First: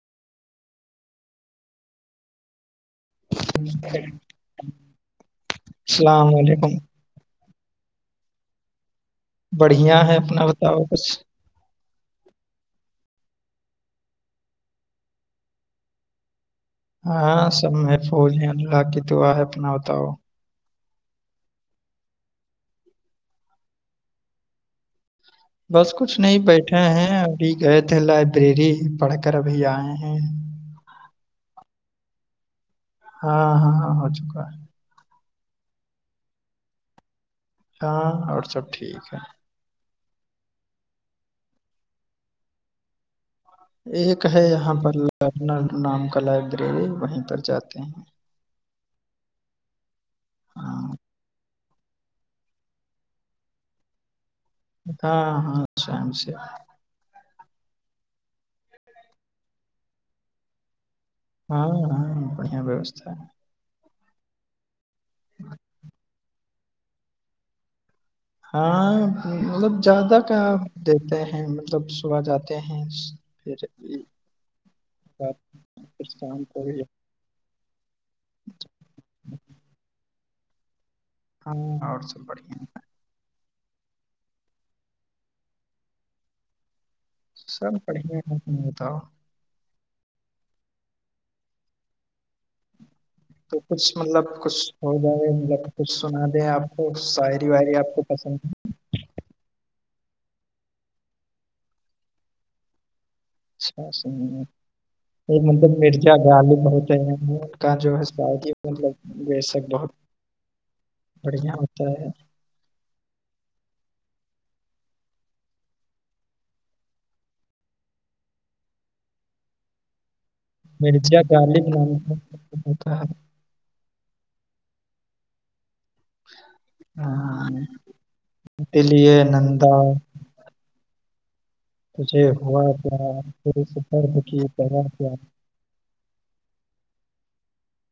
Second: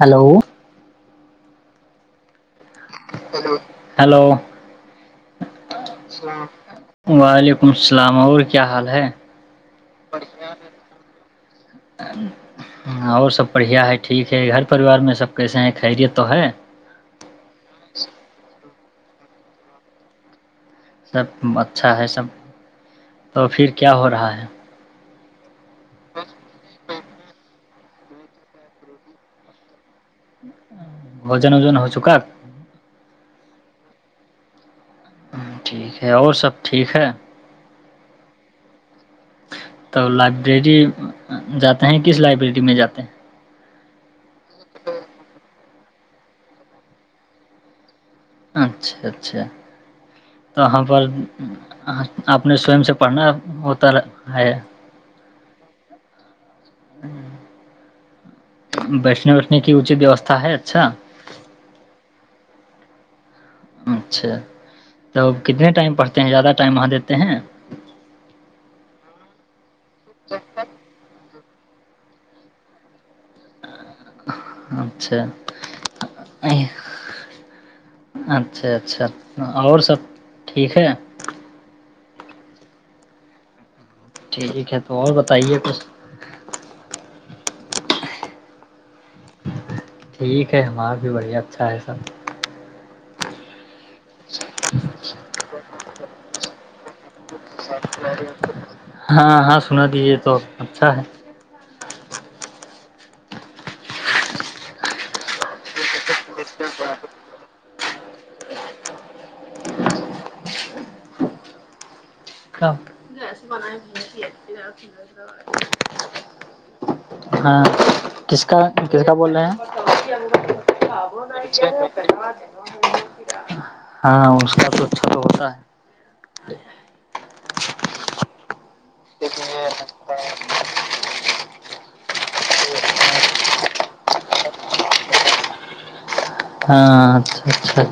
hello hello السلام علیکم وعلیکم ا سلام اور کیا حال ہے بڑھیا ہے اپنا بتاؤ کچھ اور سب بڑھیا ہے ٹھیک ہے گھر پریوار میں سب کیسے ہیں خیریت تو ہے ہاں سب میں پول ج الا کی تو آ ہے اپنا بتاؤ سب اچھا ہے سب تو پھر کیا ہو رہا ہے بس کچھ نہیں بیٹھا ہیں ابھی گئے تھے لائبریری پڑھ کر بھی آئے ہیں بجن وزن ہو چو کا ہاں ہاں ہاں ہو چکا ہے ہ ٹھیک ہے اور سب ٹھیک ہے ہے ہاں اور سب ٹھیک ہے تو لائبریری جاتے ہیں کس لائبریری میں جاتے ہیں ایک ہے یہاں پر ل نام کا لائبریری وہیں پر جاتے ہیں ہیں اچھا اچھا ہاں تواں پر آپ نے سوم سے پڑھنا ہوتا ہے ہاں ہاں شام سے بیشنے ویشنے کی اچی ویوستھا ہے اچھا ہاں ہاں بڑیا ویوستا ہے اچھا تو کتنے ٹائم پڑتے ہیں زیادہ ٹائم وہاں دیتے ہیں ہاں مطلب زیادہ کیا دیتے ہیں مطلب صبح جاتے ہیں پھر اچھا اسلام کو بھی- اچھا اچھا اور سب ٹھیک ہےا ہاں اور سب بڑھیا ہیں ٹھیک ہے تو اور بتائیے کچھ سر پڑھے نہیں بتاؤ ٹھیک ہے ہمار بھی بڑھیا اچھا ہے سب تو کچھ مطلب کچھ ہو جائے مطلب کچھ سنا دیں آپ اسا ہاں ہاں سنا دیجیے تو اچھا ہے اچھا یہ مطلب مرچا ڈال بہت ہے کا جو ہے سد یہ مطلب وہ سک بہت بڑھیا ہوتا ہے ہاں ج ہاں کس کا کس کا بول رہے ہیں مرچا گال بنانےتا ہے ہاں اس کا تو اچھا تو ہوتا ہے ہاں دلیے نندہ تجھے ہوا کیافر کی کرا کیا ہاں اچھا اچھاچ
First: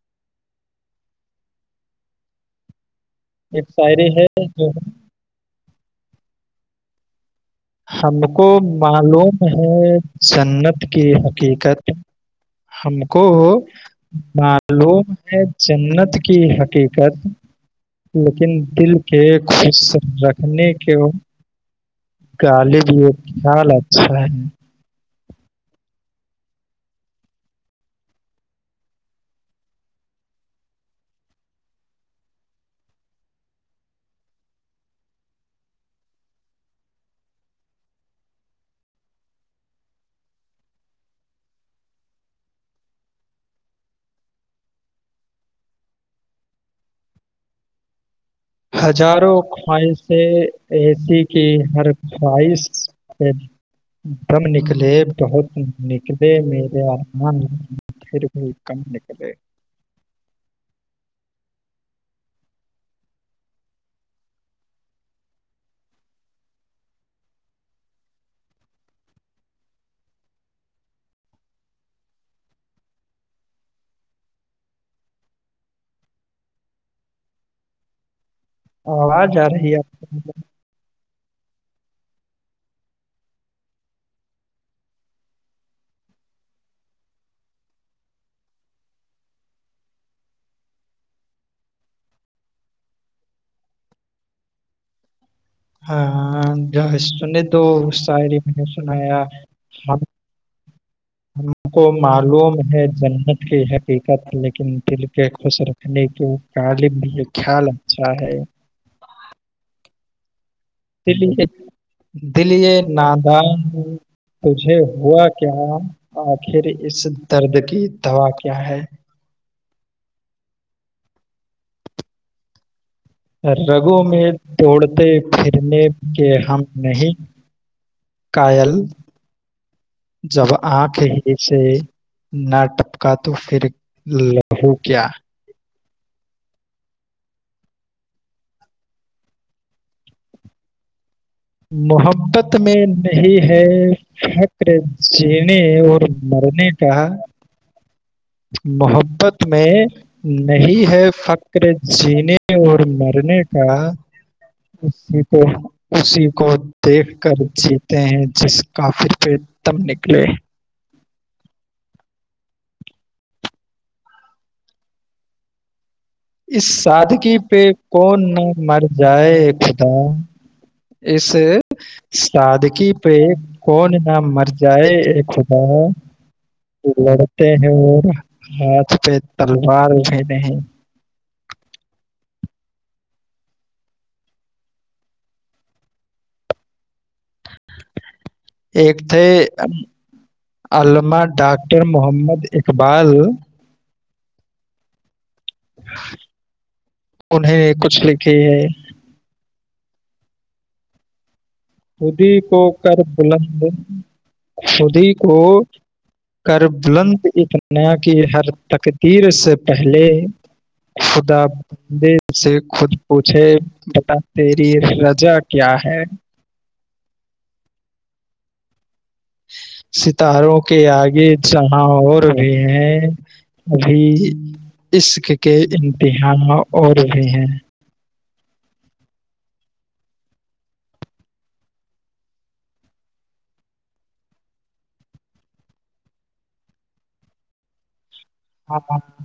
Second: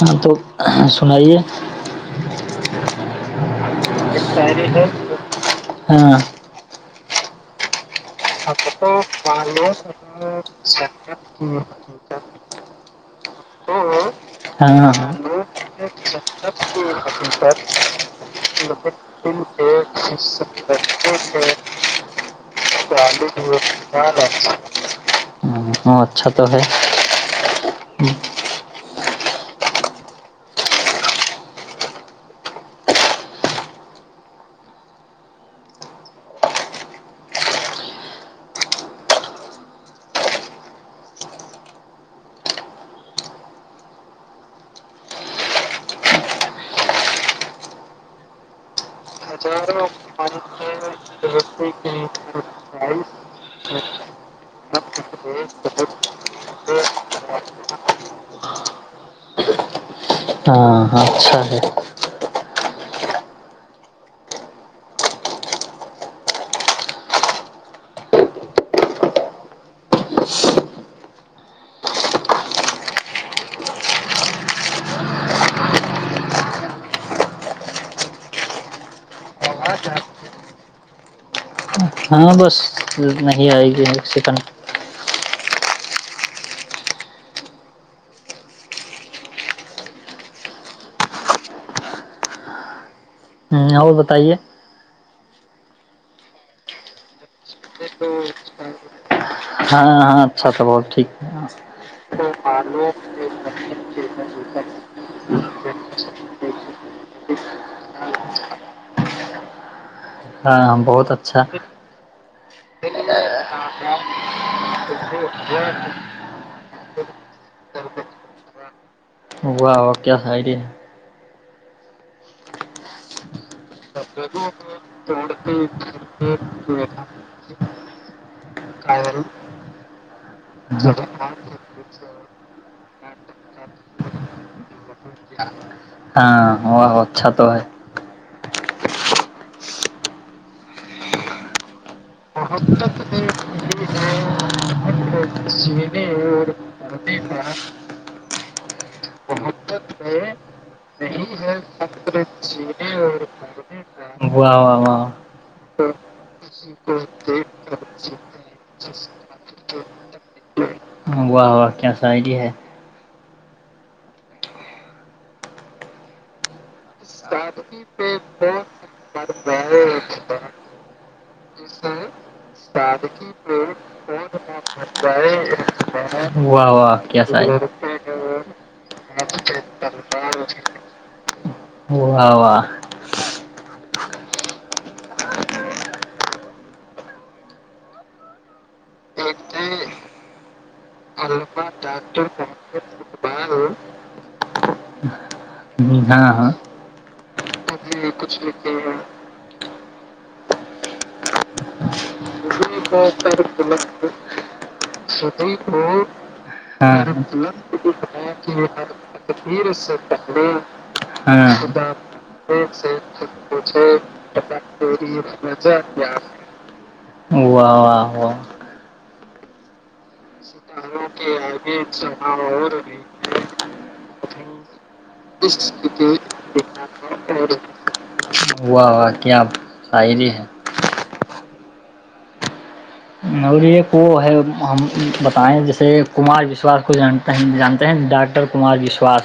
ہاں تو سنائیے ایک سائریے خیری ہے ہاں ہم ہم کو حقت معلوم والو ہے جنت کی شرکت حقیقت ہم کو کو ہاں معلوم ہے جنت کی حقیقت لیکن دل کے خوش رکھنے کے ھ [unintelligible] [unintelligible] ہ وہ اچھا تو ہے ہزاروں خواہشیں ایسی کہ ہر خواہش سے کم نکلے بہت نکلے میرے آران پھر بھی کم نکلے ہاں اچھا ہے ا آ ج آ رہی ہےپ ہاں بس نہیں آئے گی ایک سیکنڈ ہوں اور بتائیے ہاں جو سنے تو شاعری میں نے سنایا ہاں ہم ہاں اچھا تو بہت ٹھیک کو معلوم ہے جنت کی حقیقت لیکن دل کے خوش رکھنے کی وہ غالب یہ خیال اچھا ہے ہاں بہت اچھا دلیے نادان کھ ہے ہوا کیا آخر اس درد کی دوا کیا ہے واہ ہو کیا سائڈ ہے رگو م دوڑ تے پھرنے کے ہم نہیں کائل جب آنکھیں ہی سے نہ ٹپکا تو پھر لو کیا, ہاں و اچھا تو ہے مح بت میں نہیں ہے فخر جینے اور مرنے کاا محبت میں نہیں ہے فخر جینے اور مرنے کا واہ واہ اس واہ اسی کو دیکھ کر جیتے ہیں جس کافھر پ تم نکلے واہ واہ کیا ساری ہے اس سادگی پہ کون نہ مر جائے خدا اس سادگی پہ کون نہ مر جائے ا خدا واہ واہ کیا سا لڑتے ہیں اور ہاتھ پہ تلوار بھی نہیں ہ [unintelligible] و واہ واہ ایک تھے علمہ ڈاکٹر محمد اقبال [unintelligible] ہاں ہ انہیں نے کب کچھ لکھی ہے لیتے ہیں [unintelligible] خودی کو کر بلند خودی کو کر بلند اتنایا کی ہر تقدیر سے پہلے خدا ہاں بندے واہ سے خود پوچھے بتا تیری رجا کیا ہے [unintelligible] واحہ [unintelligible] [unintelligible] ستاروں کے آگے جہاں اور بھی ہیں ابھی عشق کے امتحان اور بھی ہیں واہ واہ کیا شاعری ہے نور یہ وہ ہے ہم بتائیں جیسے کمار وشواس کو جان جانتے ہیں ڈاک اٹر کمار ہیں بسوا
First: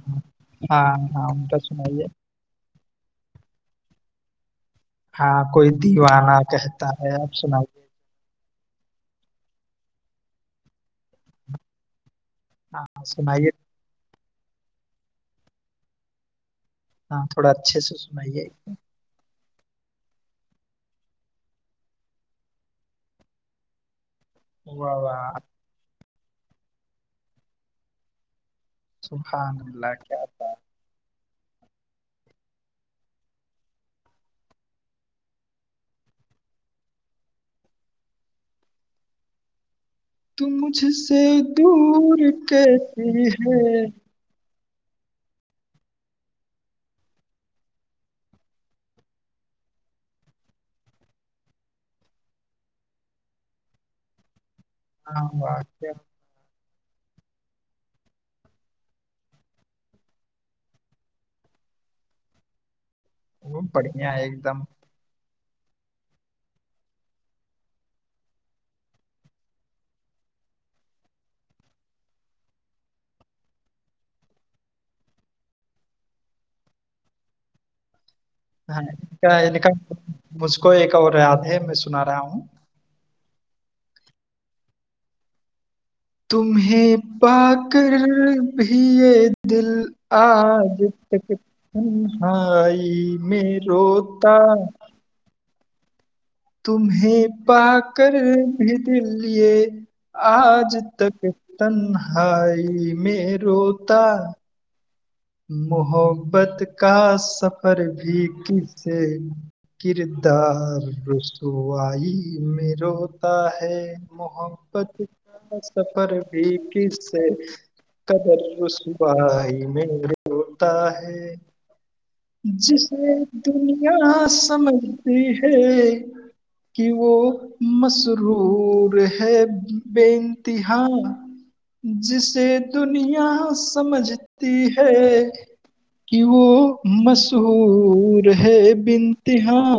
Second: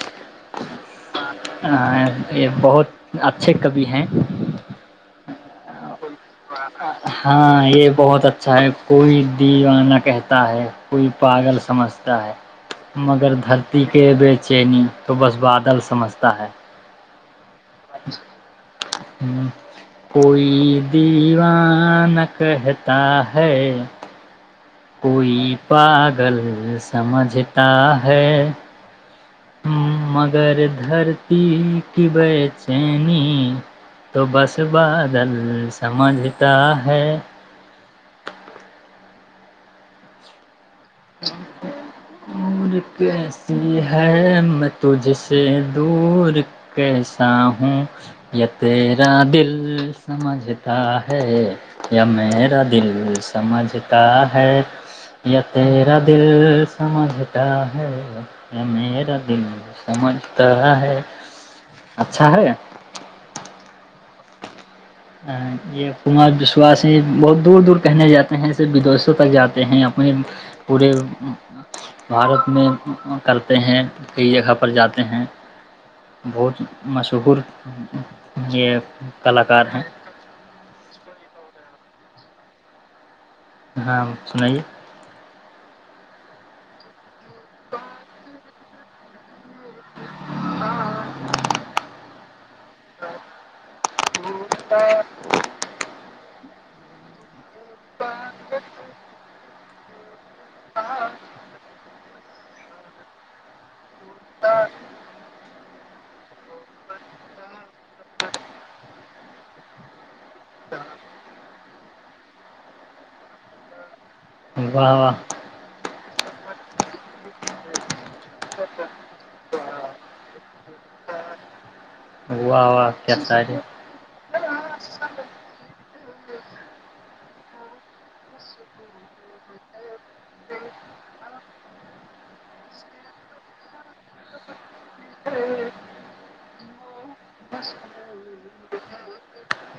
ہاں ہاں تو سنائیے یہ بہت اچھے کبھی ہیں کوئی دیوانہ کہتا ہے آپ ہاں سنائیے یہ بہت اچھا ہے کوئی دیوانہ کہتا ہے کوئی پاگل سمجھتا ہے مگر سنائیے دھرتی کے بیچ چینی تو بس بادل سمجھتا ہے ہاں تھوڑا اچھے سے سنائیے ایک کوئی دیوان کہتا ہے واہ واہ کوئی پ گل سمجھتا ہے سبحان ہ اللہ کیا مگر دھر پی کی بے چینی تو بس بادل سمجھتا ہے ٹم کجھ سے دور دور کیتی کیسی ہیں ہے میں تجھ سے دور کیسا ہوں یا تیرا دل سمجھتا ہے یا میرا دل سمجھتا ہے تو ہاں کیا میرا دل سمجھتا ہے میرا دل سمجھتا ہے اچھا ہے وہ بڑھیا ہے ایک دم یہ کنمار وشواسی ہی بہت دور دور کہنے جاتے ہیں ایسے ودیشوں تک جاتے ہیں اپنے پورے بھارت میں کرتے ہیں کئی جگہ پر جاتے ہیں بہت مشہور یہ ہاں ان کا ان کلاکار کا ہیں مجھ کو ایک اور یاد ہے میں سنا رہا ہوں ہاں سنائیے تمہیں ب کہ بھی یہ دل آ ج ہ ہاں آئی میں رو تو [unintelligible] تمہیں پا کر بھی دلے آج تک تنہائی میں روتا محبت کا سفر بھی کس کردار رسوائی میں روتا ہے واہ محبت واہ سفر بھی کس سے قدر رب م ہوتا ہے واہ واہ جسے کیا شاعری دنیا سمجھتی ہے کہ وہ مسرور ہے بینتیا جسے دنیا سمجھتی ہے کہ وہ مشہور ہے بنتہاں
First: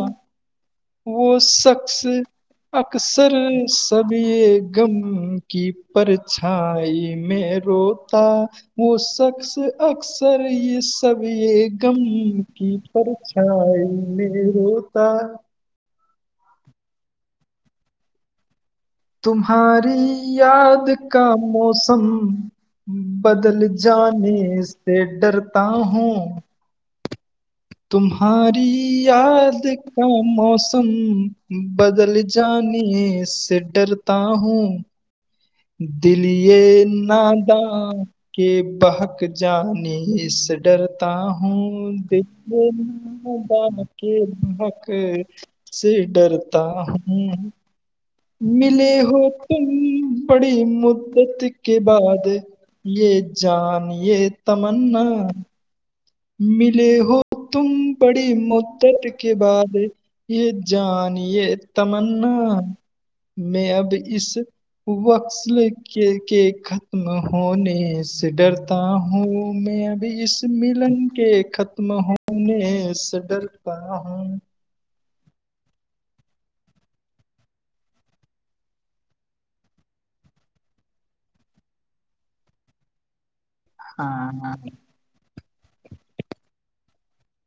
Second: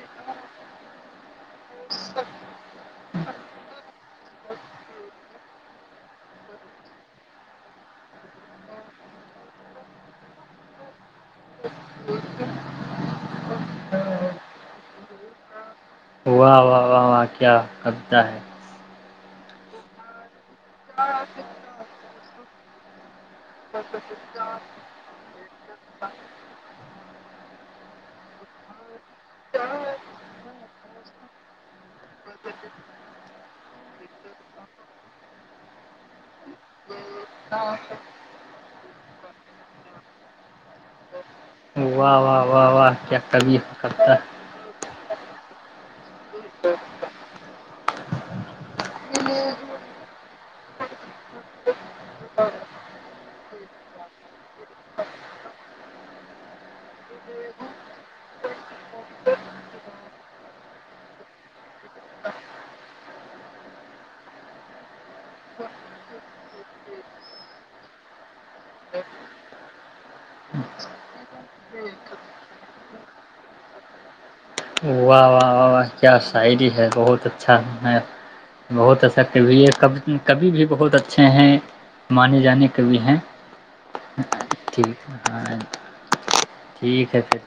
وہ شخص اکثر سب م کی پرچھائی میں روتا وہ شخص اکثر یہ سب غم کی پرچھائی میں روتا واہ واہ واہ واہ کیا ربطہ ہے تمہاری یاد کا موسم بدل جانے سے ڈرتا ہوں تمہاری یاد کا موسم بدل جانے سے ڈرتا ہوں دلی نادا کے بہک جانی سے ڈرتا ہوں ہاں واہ واہ واہ واہ کیا کبھی دیکھ قبطہ نک سے ڈرتا ہ ملے ہو تم بڑی مدت کے بعد یہ جان یہ تمنا ملے ہو تم بڑی مدت کے بعد یہ جانیے تمنا میں اب اس وکصل کے ختم ہونے سے ڈرتا ہوں میں اب اس م کلن کے ختم ہونے سے ڈرتا ہ واہ واہ واہ واہ کیا شاعری ہے بہت اچھا ہے بہت ایسا کبھی ہےب کبھی بھی بہت اچھے ہیں منے جانے ک بھیھی ہیں ہاں ہاں ٹھیک ہاں ٹھیک ہے پھر